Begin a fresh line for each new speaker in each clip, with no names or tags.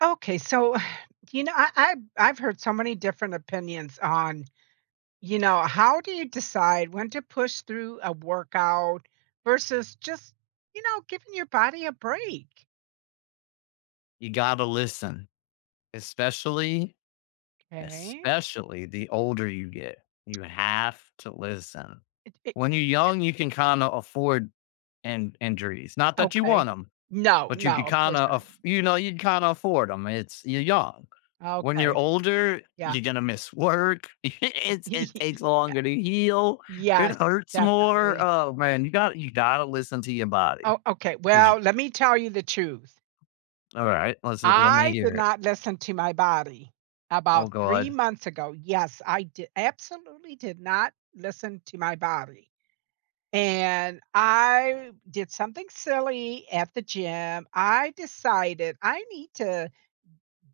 Okay, so, you know, I I've I've heard so many different opinions on, you know, how do you decide when to push through a workout, versus just, you know, giving your body a break?
You gotta listen. Especially
'Kay.
especially the older you get. You have to listen.
It it
When you're young, you can kinda afford an injuries. Not that you
Okay.
want 'em,
No,
but you could
no, of course
kinda
not.
af you know, you could kinda afford 'em. It's you're young. When you're
Okay.
older,
Yeah.
you're gonna miss work. It's it takes
Yeah.
longer to heal. It
Yes.
hurts more.
Definitely.
Oh, man. You gotta you gotta listen to your body.
Oh, okay.
'Cause
Well,
you
let me tell you the truth.
Alright. Let's l let me
I did
hear it.
not listen to my body.
Oh
About 3
god.
months ago Yes, I di absolutely did not listen to my body. And I did something silly at the gym, I decided I need to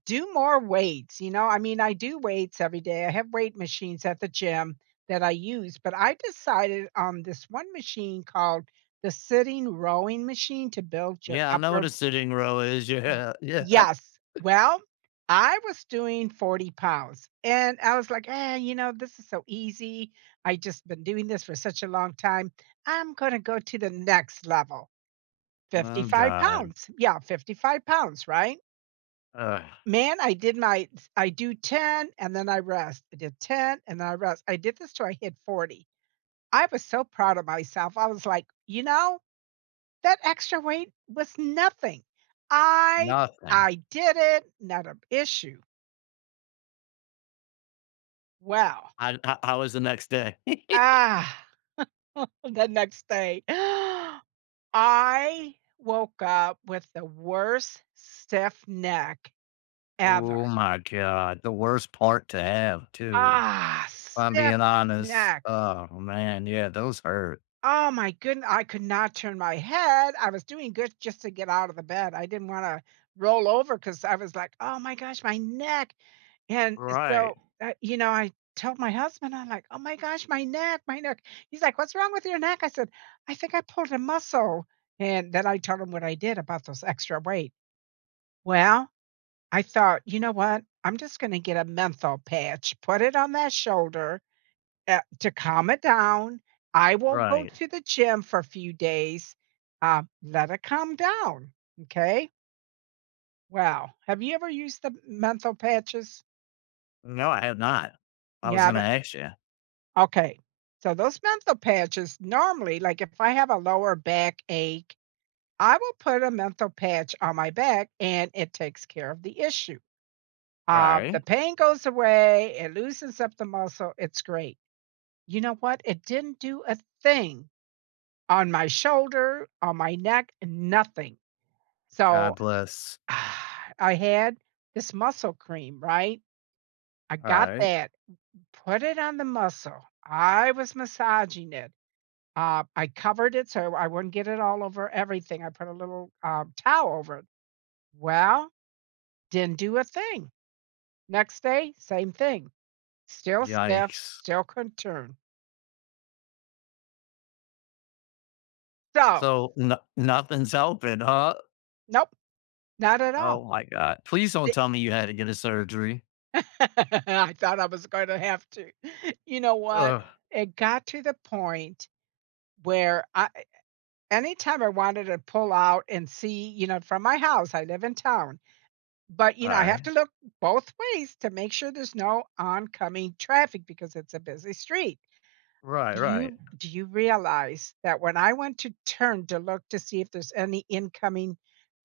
do more weights. You know? I mean, I do weights every day. I have weight machines at the gym that I use, but I decided on this one machine called the sitting rowing machine to build your
Yeah, I know what
upper
a sitting row is. Yeah. Yeah.
Yes. Well, I was doing 40 pounds, and I was like, "Eh, you know, this is so easy. I just been doing this for such a long time. I'm gonna go to the next level.
Oh
55
god.
pounds." Yeah, 55 pounds. Right?
Ugh.
Man, I did my t I do 10, and then I rest, I did 10, and I rest. I did this till I hit 40. I was so proud of myself. I was like, "You know, that extra weight was nothing. I
Nothing.
I did it, not a issue." Well
H how how was the next day?
The next day, I woke up with the worst stiff neck ever.
Oh my god, the worst part to have too. If I'm
Stiff
being honest.
neck.
Oh, man, yeah, those hurt.
Oh my goodn I could not turn my head. I was doing good just to get out of the bed, I didn't wanna roll over 'cause I was like, "Oh my gosh, my neck." And so,
Right.
uh, you know, I told my husband, I'm like, "Oh my gosh, my neck. My neck." He's like, "What's wrong with your neck?" I said, "I think I pulled a muscle." And then I told him what I did about those extra weight. Well, I thought, "You know what? I'm just gonna get a menthol patch, put it on that shoulder, eh to calm it down. I won't go
Right.
to the gym for a few days. Um. Let it calm down. M'kay?" Well, have you ever used the m menthol patches?
No, I have not. I
You
was gonna
haven't?
ask ya.
Okay, so those menthol patches, normally, like, if I have a lower backache, I will put a menthol patch on my back and it takes care of the issue. Uh, the
Right.
pain goes away, it loosens up the muscle, it's great. You know what? It didn't do a thing on my shoulder, on my neck, nothing.
God
So,
bless.
I had this muscle cream, right? I got
Alright.
that, put it on the muscle. I was massaging it. Um, I covered it so I I wouldn't get it all over everything, I put a little, uh, towel over it. Well, didn't do a thing. Next day, same thing. Still stiff,
Yikes.
still couldn't turn. So
So, no nothing's helping, huh?
Nope. Not at all.
Oh my god. Please don't
The
tell me you had to get a surgery.
I thought I was gonna have to. You know what?
Ugh.
It got to the point where I e anytime I wanted to pull out and see, you know, from my house I live in town, but, you know, I have
Alright.
to look both ways to make sure there's no oncoming traffic because it's a busy street.
Right,
Do
right.
you do you realize that when I went to turn to look to see if there's any incoming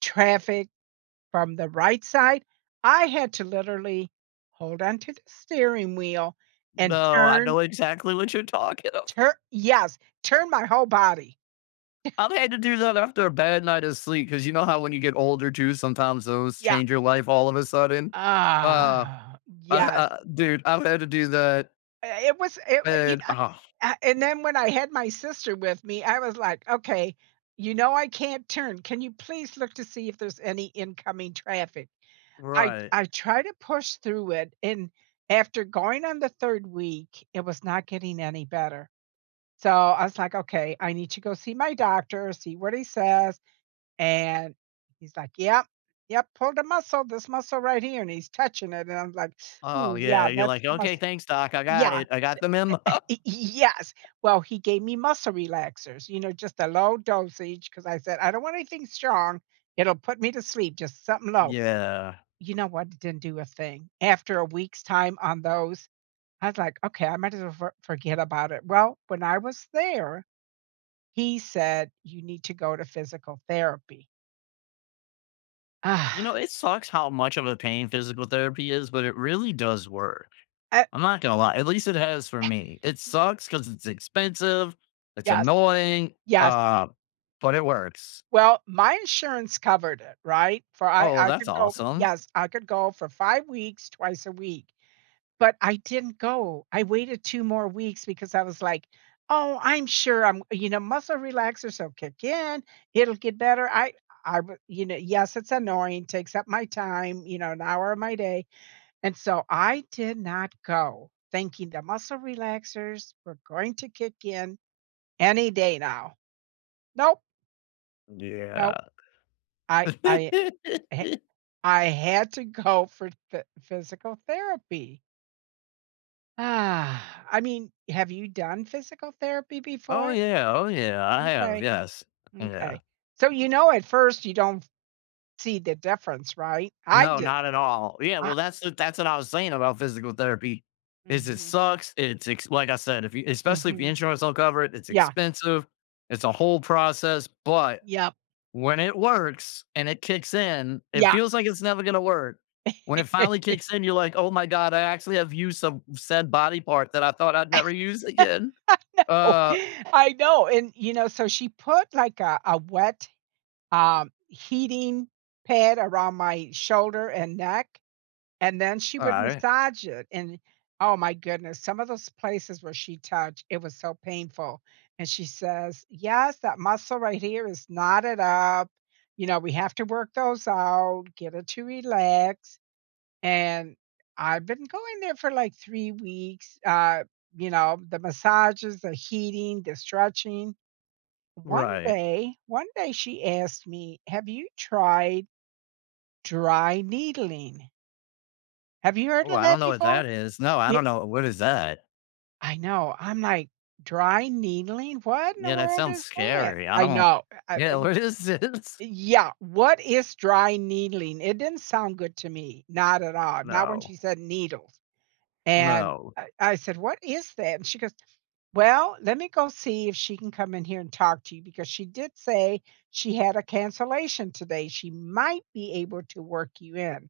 traffic from the right side, I had to literally hold on to the steering wheel and
No, I
turn
know exactly what you're talking of.
tur yes. Turn my whole body.
I've had to do that after a bad night of sleep. 'Cause you know how when you get older, too, sometimes those
Yeah.
change your life all of a sudden? Uh, uh,
Yes.
uh dude, I've had to do that.
Eh it was i you
And
kn Ah and then when I had my sister with me, I was like, "Okay, you know I can't turn, can you please look to see if there's any incoming traffic?" I
Right.
I tried to push through it, and after going on the 3rd week, it was not getting any better. So, I was like, "Okay, I need to go see my doctor, see what he says," and he's like, "Yep. Yep. Pulled a muscle, this muscle right here," and he's touching it, and I was like,
Oh,
"Ooh,
yeah,
yeah,
you're
that's
like,
the
"Okay,
muscle."
thanks, doc. I got
Yeah.
it. I got the mem"
Y y yes. Well, he gave me muscle relaxers, you know, just a low dosage, 'cause I said, "I don't want anything strong. It'll put me to sleep, just somethin' low."
Yeah.
You know what, it didn't do a thing. After a week's time on those, I was like, "Okay, I might as well for forget about it." Well, when I was there, he said, "You need to go to physical therapy."
You know, it sucks how much of a pain physical therapy is, but it really does work.
I
I'm not gonna lie. At least it has for me. It
Y
sucks 'cause it's expensive, it's
Yes.
annoying,
Yes.
uh, but it works.
Well, my insurance covered it, right? For I
Oh, well
I
that's
could go
awesome.
Yes. I could go for 5 weeks, twice a week, but I didn't go. I waited 2 more weeks because I was like, "Oh, I'm sure I'm" you know, "muscle relaxers will kick in. It'll get better." I I b you know, yes, it's annoying, takes up my time, you know, an hour of my day, and so I did not go, thinking the muscle relaxers were going to kick in any day now. Nope.
Yeah.
Nope. I I I h I had to go for phy physical therapy. I mean, have you done physical therapy
Oh,
before?
yeah. Oh, yeah. I have,
M'kay.
yes. Yeah.
M'kay. So, you know, at first, you don't see the difference, right? I
No,
didn't.
not at all. Yeah.
I
Well, that's the that's what I was saying about physical therapy, is it
Mhm.
sucks, it's ex like I said, if you especially if the
Mhm.
insurance don't cover it, it's
Yeah.
expensive. It's a whole process. But,
Yep.
when it works and it kicks in, it
Yeah.
feels like it's never gonna work. When it finally kicks in, you're like, "Oh my god. I actually have used some said body part that I thought I'd
I
never use again."
know.
Uh
I know. And, you know, so she put, like, a a wet, um, heating pad around my shoulder and neck, and then she would
Alright.
massage it, and, oh my goodness, some of those places where she touched, it was so painful, and she says, "Yes. That muscle right here is knotted up," you know, "we have to work those out, get it to relax." And I've been going there for, like, 3 weeks, uh, you know, the massages, the heating, the stretching. One
Right.
day one day, she asked me, "Have you tried dry needling?" Have you heard
Ooh,
of
I don't
that
know what
before?
that is, no, I
Y
don't know what is that?
I know, I'm like, dry needling, what in the
Yeah, that
world
sounds
is that?
scary, I
I
don't
know. I uh
yeah,
e
what is this?
Yeah. What is dry needling, it didn't sound good to me. Not at all, not when
No.
she said needles, and
No.
I I said, "What is that?" and she goes, "Well, let me go see if she can come in here and talk to you because she did say she had a cancellation today, she might be able to work you in."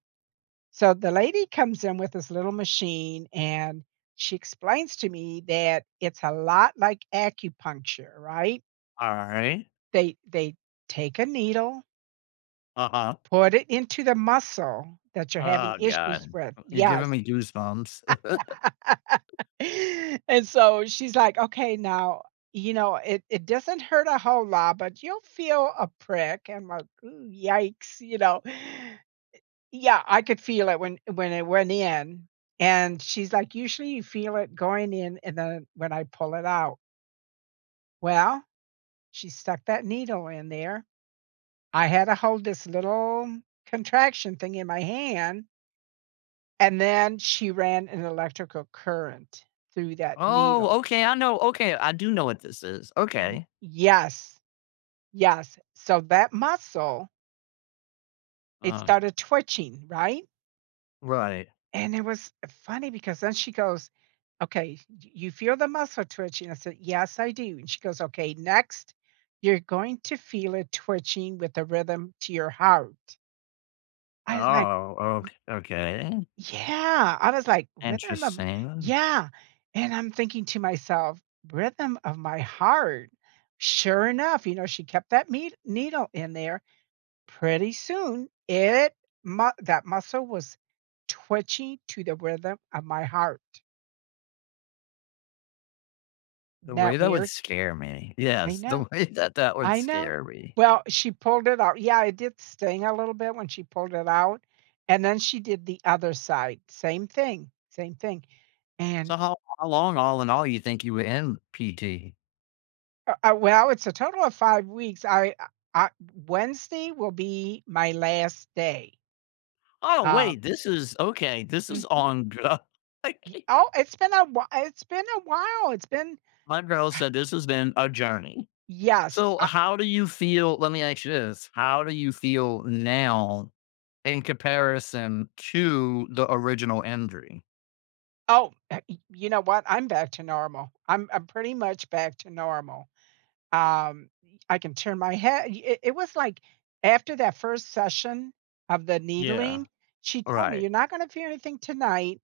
So, the lady comes in with this little machine, and she explains to me that it's a lot like acupuncture, right?
Alright.
They they take a needle
Uh-huh.
put it into the muscle that you're having
Oh
issues
God.
with,
Uh, you're giving
yes.
me goosebumps.
And so she's like, "Okay, now, you know, it it doesn't hurt a whole lot, but you'll feel a prick." I'm like, "Ew, yikes." You know? Eh, yeah. I could feel it when when it went in and she's like, "Usually, you feel it going in and then when I pull it out." Well, she stuck that needle in there. I had to hold this little contraction thing in my hand and then she ran an electrical current through that needle.
Oh, okay, I know, okay, I do know what this is,
Y
okay.
yes, yes. So that muscle it
Uh.
started twitching, right?
Right.
And it was funny because then she goes, "Okay, y you feel the muscle twitching?" I said, "Yes, I do." And she goes, "Okay, next you're going to feel it twitching with the rhythm to your heart." I was like
Oh,
Y
ok okay.
Yeah, I was like, "Rhythm of"
Interesting.
Yeah, and I'm thinking to myself, "Rhythm of my heart?" Sure enough, you know, she kept that ned needle in there. Pretty soon, it mu that muscle was twitching to the rhythm of my heart. Isn't
The way
that
that would
weird?
scare me,
I
yes,
know.
the way that that would
I know.
scare me.
Well, she pulled it out Yeah, it did sting a little bit when she pulled it out, and then she did the other side. Same thing, same thing, and
So how how long all in all you think you were in PT?
U uh, well, it's a total of 5 weeks. I I I Wednesday will be my last day.
Oh,
Um.
wait, this is okay, this is
Mhm.
on gr I
Y
can't.
oh, it's been a whi it's been a while, it's been
My girl said, "This has been a journey."
Yes,
So,
I
how do you feel let me ask you this. How do you feel now in comparison to the original injury?
Oh, uh, e you know what? I'm back to normal, I'm I'm pretty much back to normal. Um, I can turn my hea y i it was like after that 1st session of the
Yeah.
needling, she told me, "You're
Alright.
not gonna feel anything tonight,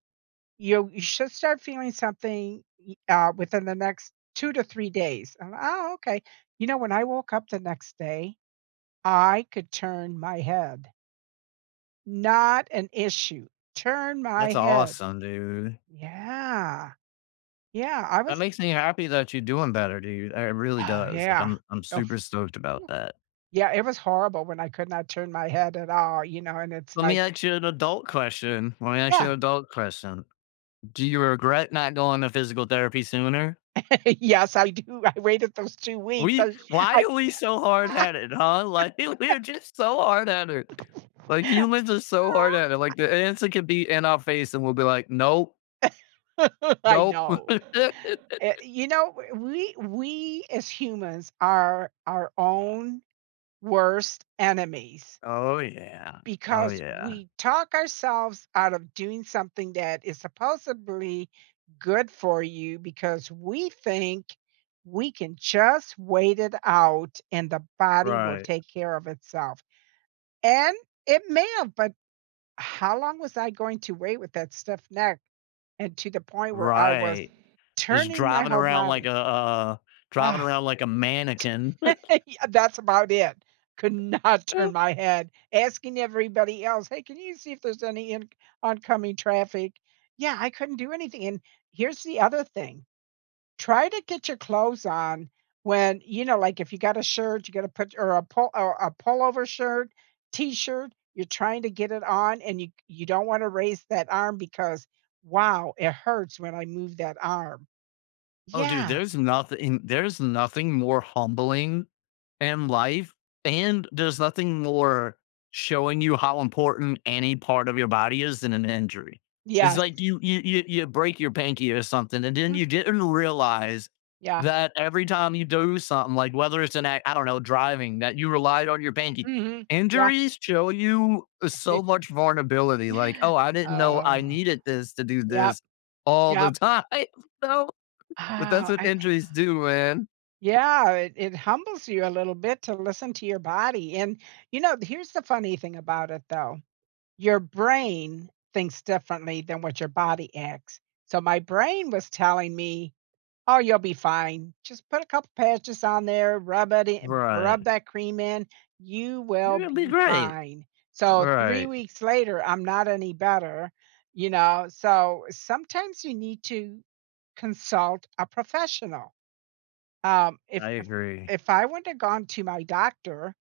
you you should start feeling something y uh, within the next 2 to 3 days." I'm, li "Oh, okay." You know, when I woke up the next day, I could turn my head. Not an issue. Turn
That's
my head.
awesome, dude.
Yeah. Yeah, I
That
was
makes me happy that you're doing better, dude. It really
Oh,
does, like,
yeah.
I'm I'm
Oof.
super stoked about that.
Yeah, it was horrible when I could not turn my head at all, you know, and it's
Let me
like
ask you an adult question, let me ask you
Yeah.
an adult question. Do you regret not going to physical therapy sooner?
Yes, I do, I waited those 2 weeks,
We
I j
why
I can't,
are we so
ah.
hardheaded? Huh? Li we're just so hardheaded. Like, humans are so
Uh I
hardheaded, like, the answer could be in our face, and we'll be like, "Nope."
I
Nope.
know. Eh you know, w we we as humans are our own worst enemies
Oh, yeah. Oh,
because
yeah.
we talk ourselves out of doing something that is supposably good for you because we think we can just wait it out and the body will
Right.
take care of itself. And it may have, but how long was I going to wait with that stiff neck and to the point where I was
Right. Just
turning my
driving
whole
around like
body?
a a driving
Ugh.
around like a mannequin.
T Yeah, that's about it. Could not turn
Oh
my head. Asking everybody else, "Hey, can you see if there's any inc oncoming traffic?" Yeah, I couldn't do anything, and, here's the other thing. Try to get your clothes on when, you know, like, if you got a shirt, you gotta put y or a pull or a pullover shirt, t-shirt, you're trying to get it on, and you c you don't wanna raise that arm because, wow, it hurts when I move that arm.
Oh, dude,
Yeah.
there's nothing there's nothing more humbling in life, and there's nothing more showing you how important any part of your body is than an injury. It's
Yes.
like you you you you break your pinky or something, and then
Mhm.
you didn't realize
Yeah.
that every time you do something, like, whether it's an a I don't know, driving, that you relied on your pinky.
Mhm. Yeah.
Injuries show you so much vulnerability, like, "Oh, I didn't know
Oh.
I needed this to do
Yep.
this all the
Yep.
time. So But that's what
I e
injuries do, man.
Yeah, it it humbles you a little bit to listen to your body, and, you know, d here's the funny thing about it, though. Your brain thinks differently than what your body acts. So, my brain was telling me, "Oh, you'll be fine. Just put a couple patches on there, rub it i rub
Right.
that cream in. You
You're
will
gonna be
be
great.
fine." So, 3
Right.
weeks later, I'm not any better, you know? So, sometimes you need to consult a professional. Um, if
I
if
agree.
if I wouldn't have gone to my doctor,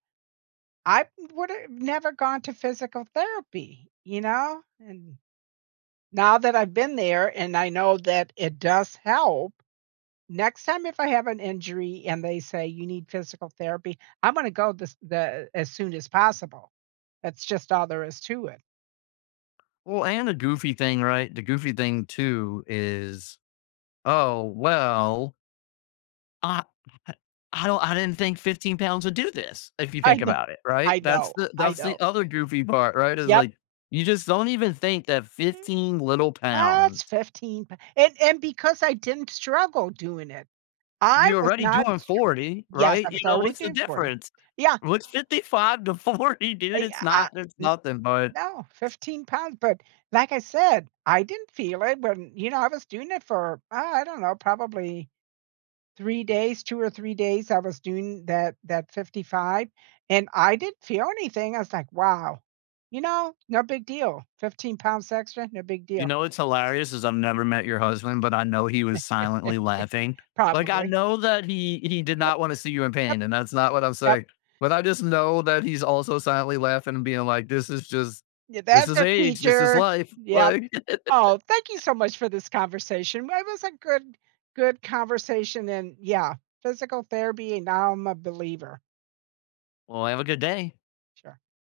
I would have never gone to physical therapy, you know? And, now that I've been there and I know that it does help, next time if I have an injury and they say you need physical therapy, I'm gonna go this the as soon as possible. That's just all there is to it.
Well, and the goofy thing, right? The goofy thing too is, "Oh, well" "I I'll I didn't think 15 pounds would do this," if you
I
think
know.
about it, right?
I
That's
know,
the
I
that's the
know.
other goofy part, right, is
Yep.
like, you just don't even think that 15 little pounds
What's 15 pou And and because I didn't struggle doing it, I
You're
was
already
not
doing
stru
40,
Yes. I
right? You
was
know,
already
what's the
doing 40.
difference?
Yeah.
What's 55 to 40,
I
dude? It's
eh uh
not It's
N
nothing, bud.
No, 15 pounds. But, like I said, I didn't feel it when, you know, I was doing it for, uh, I don't know, probably 3 days, 2 or 3 days. I was doing that that 55, and I didn't feel anything. I was like, "Wow. You know, no big deal. 15 pounds extra, no big
You
deal."
know what's hilarious is I've never met your husband, but I know he was silently laughing. Like, I
Probably.
know that he he did
Yep.
not wanna see you in
Yep.
pain, and that's not what I'm
Yep.
saying. But I just know that he's also silently laughing and being like, "This is just
Yeah,
This
that's
is
a
age. This is
teacher.
life."
Yep.
Like
Oh, thank you so much for this conversation. It was a good good conversation and yeah, physical therapy, and now I'm a believer.
Well, have a good day.
Sure.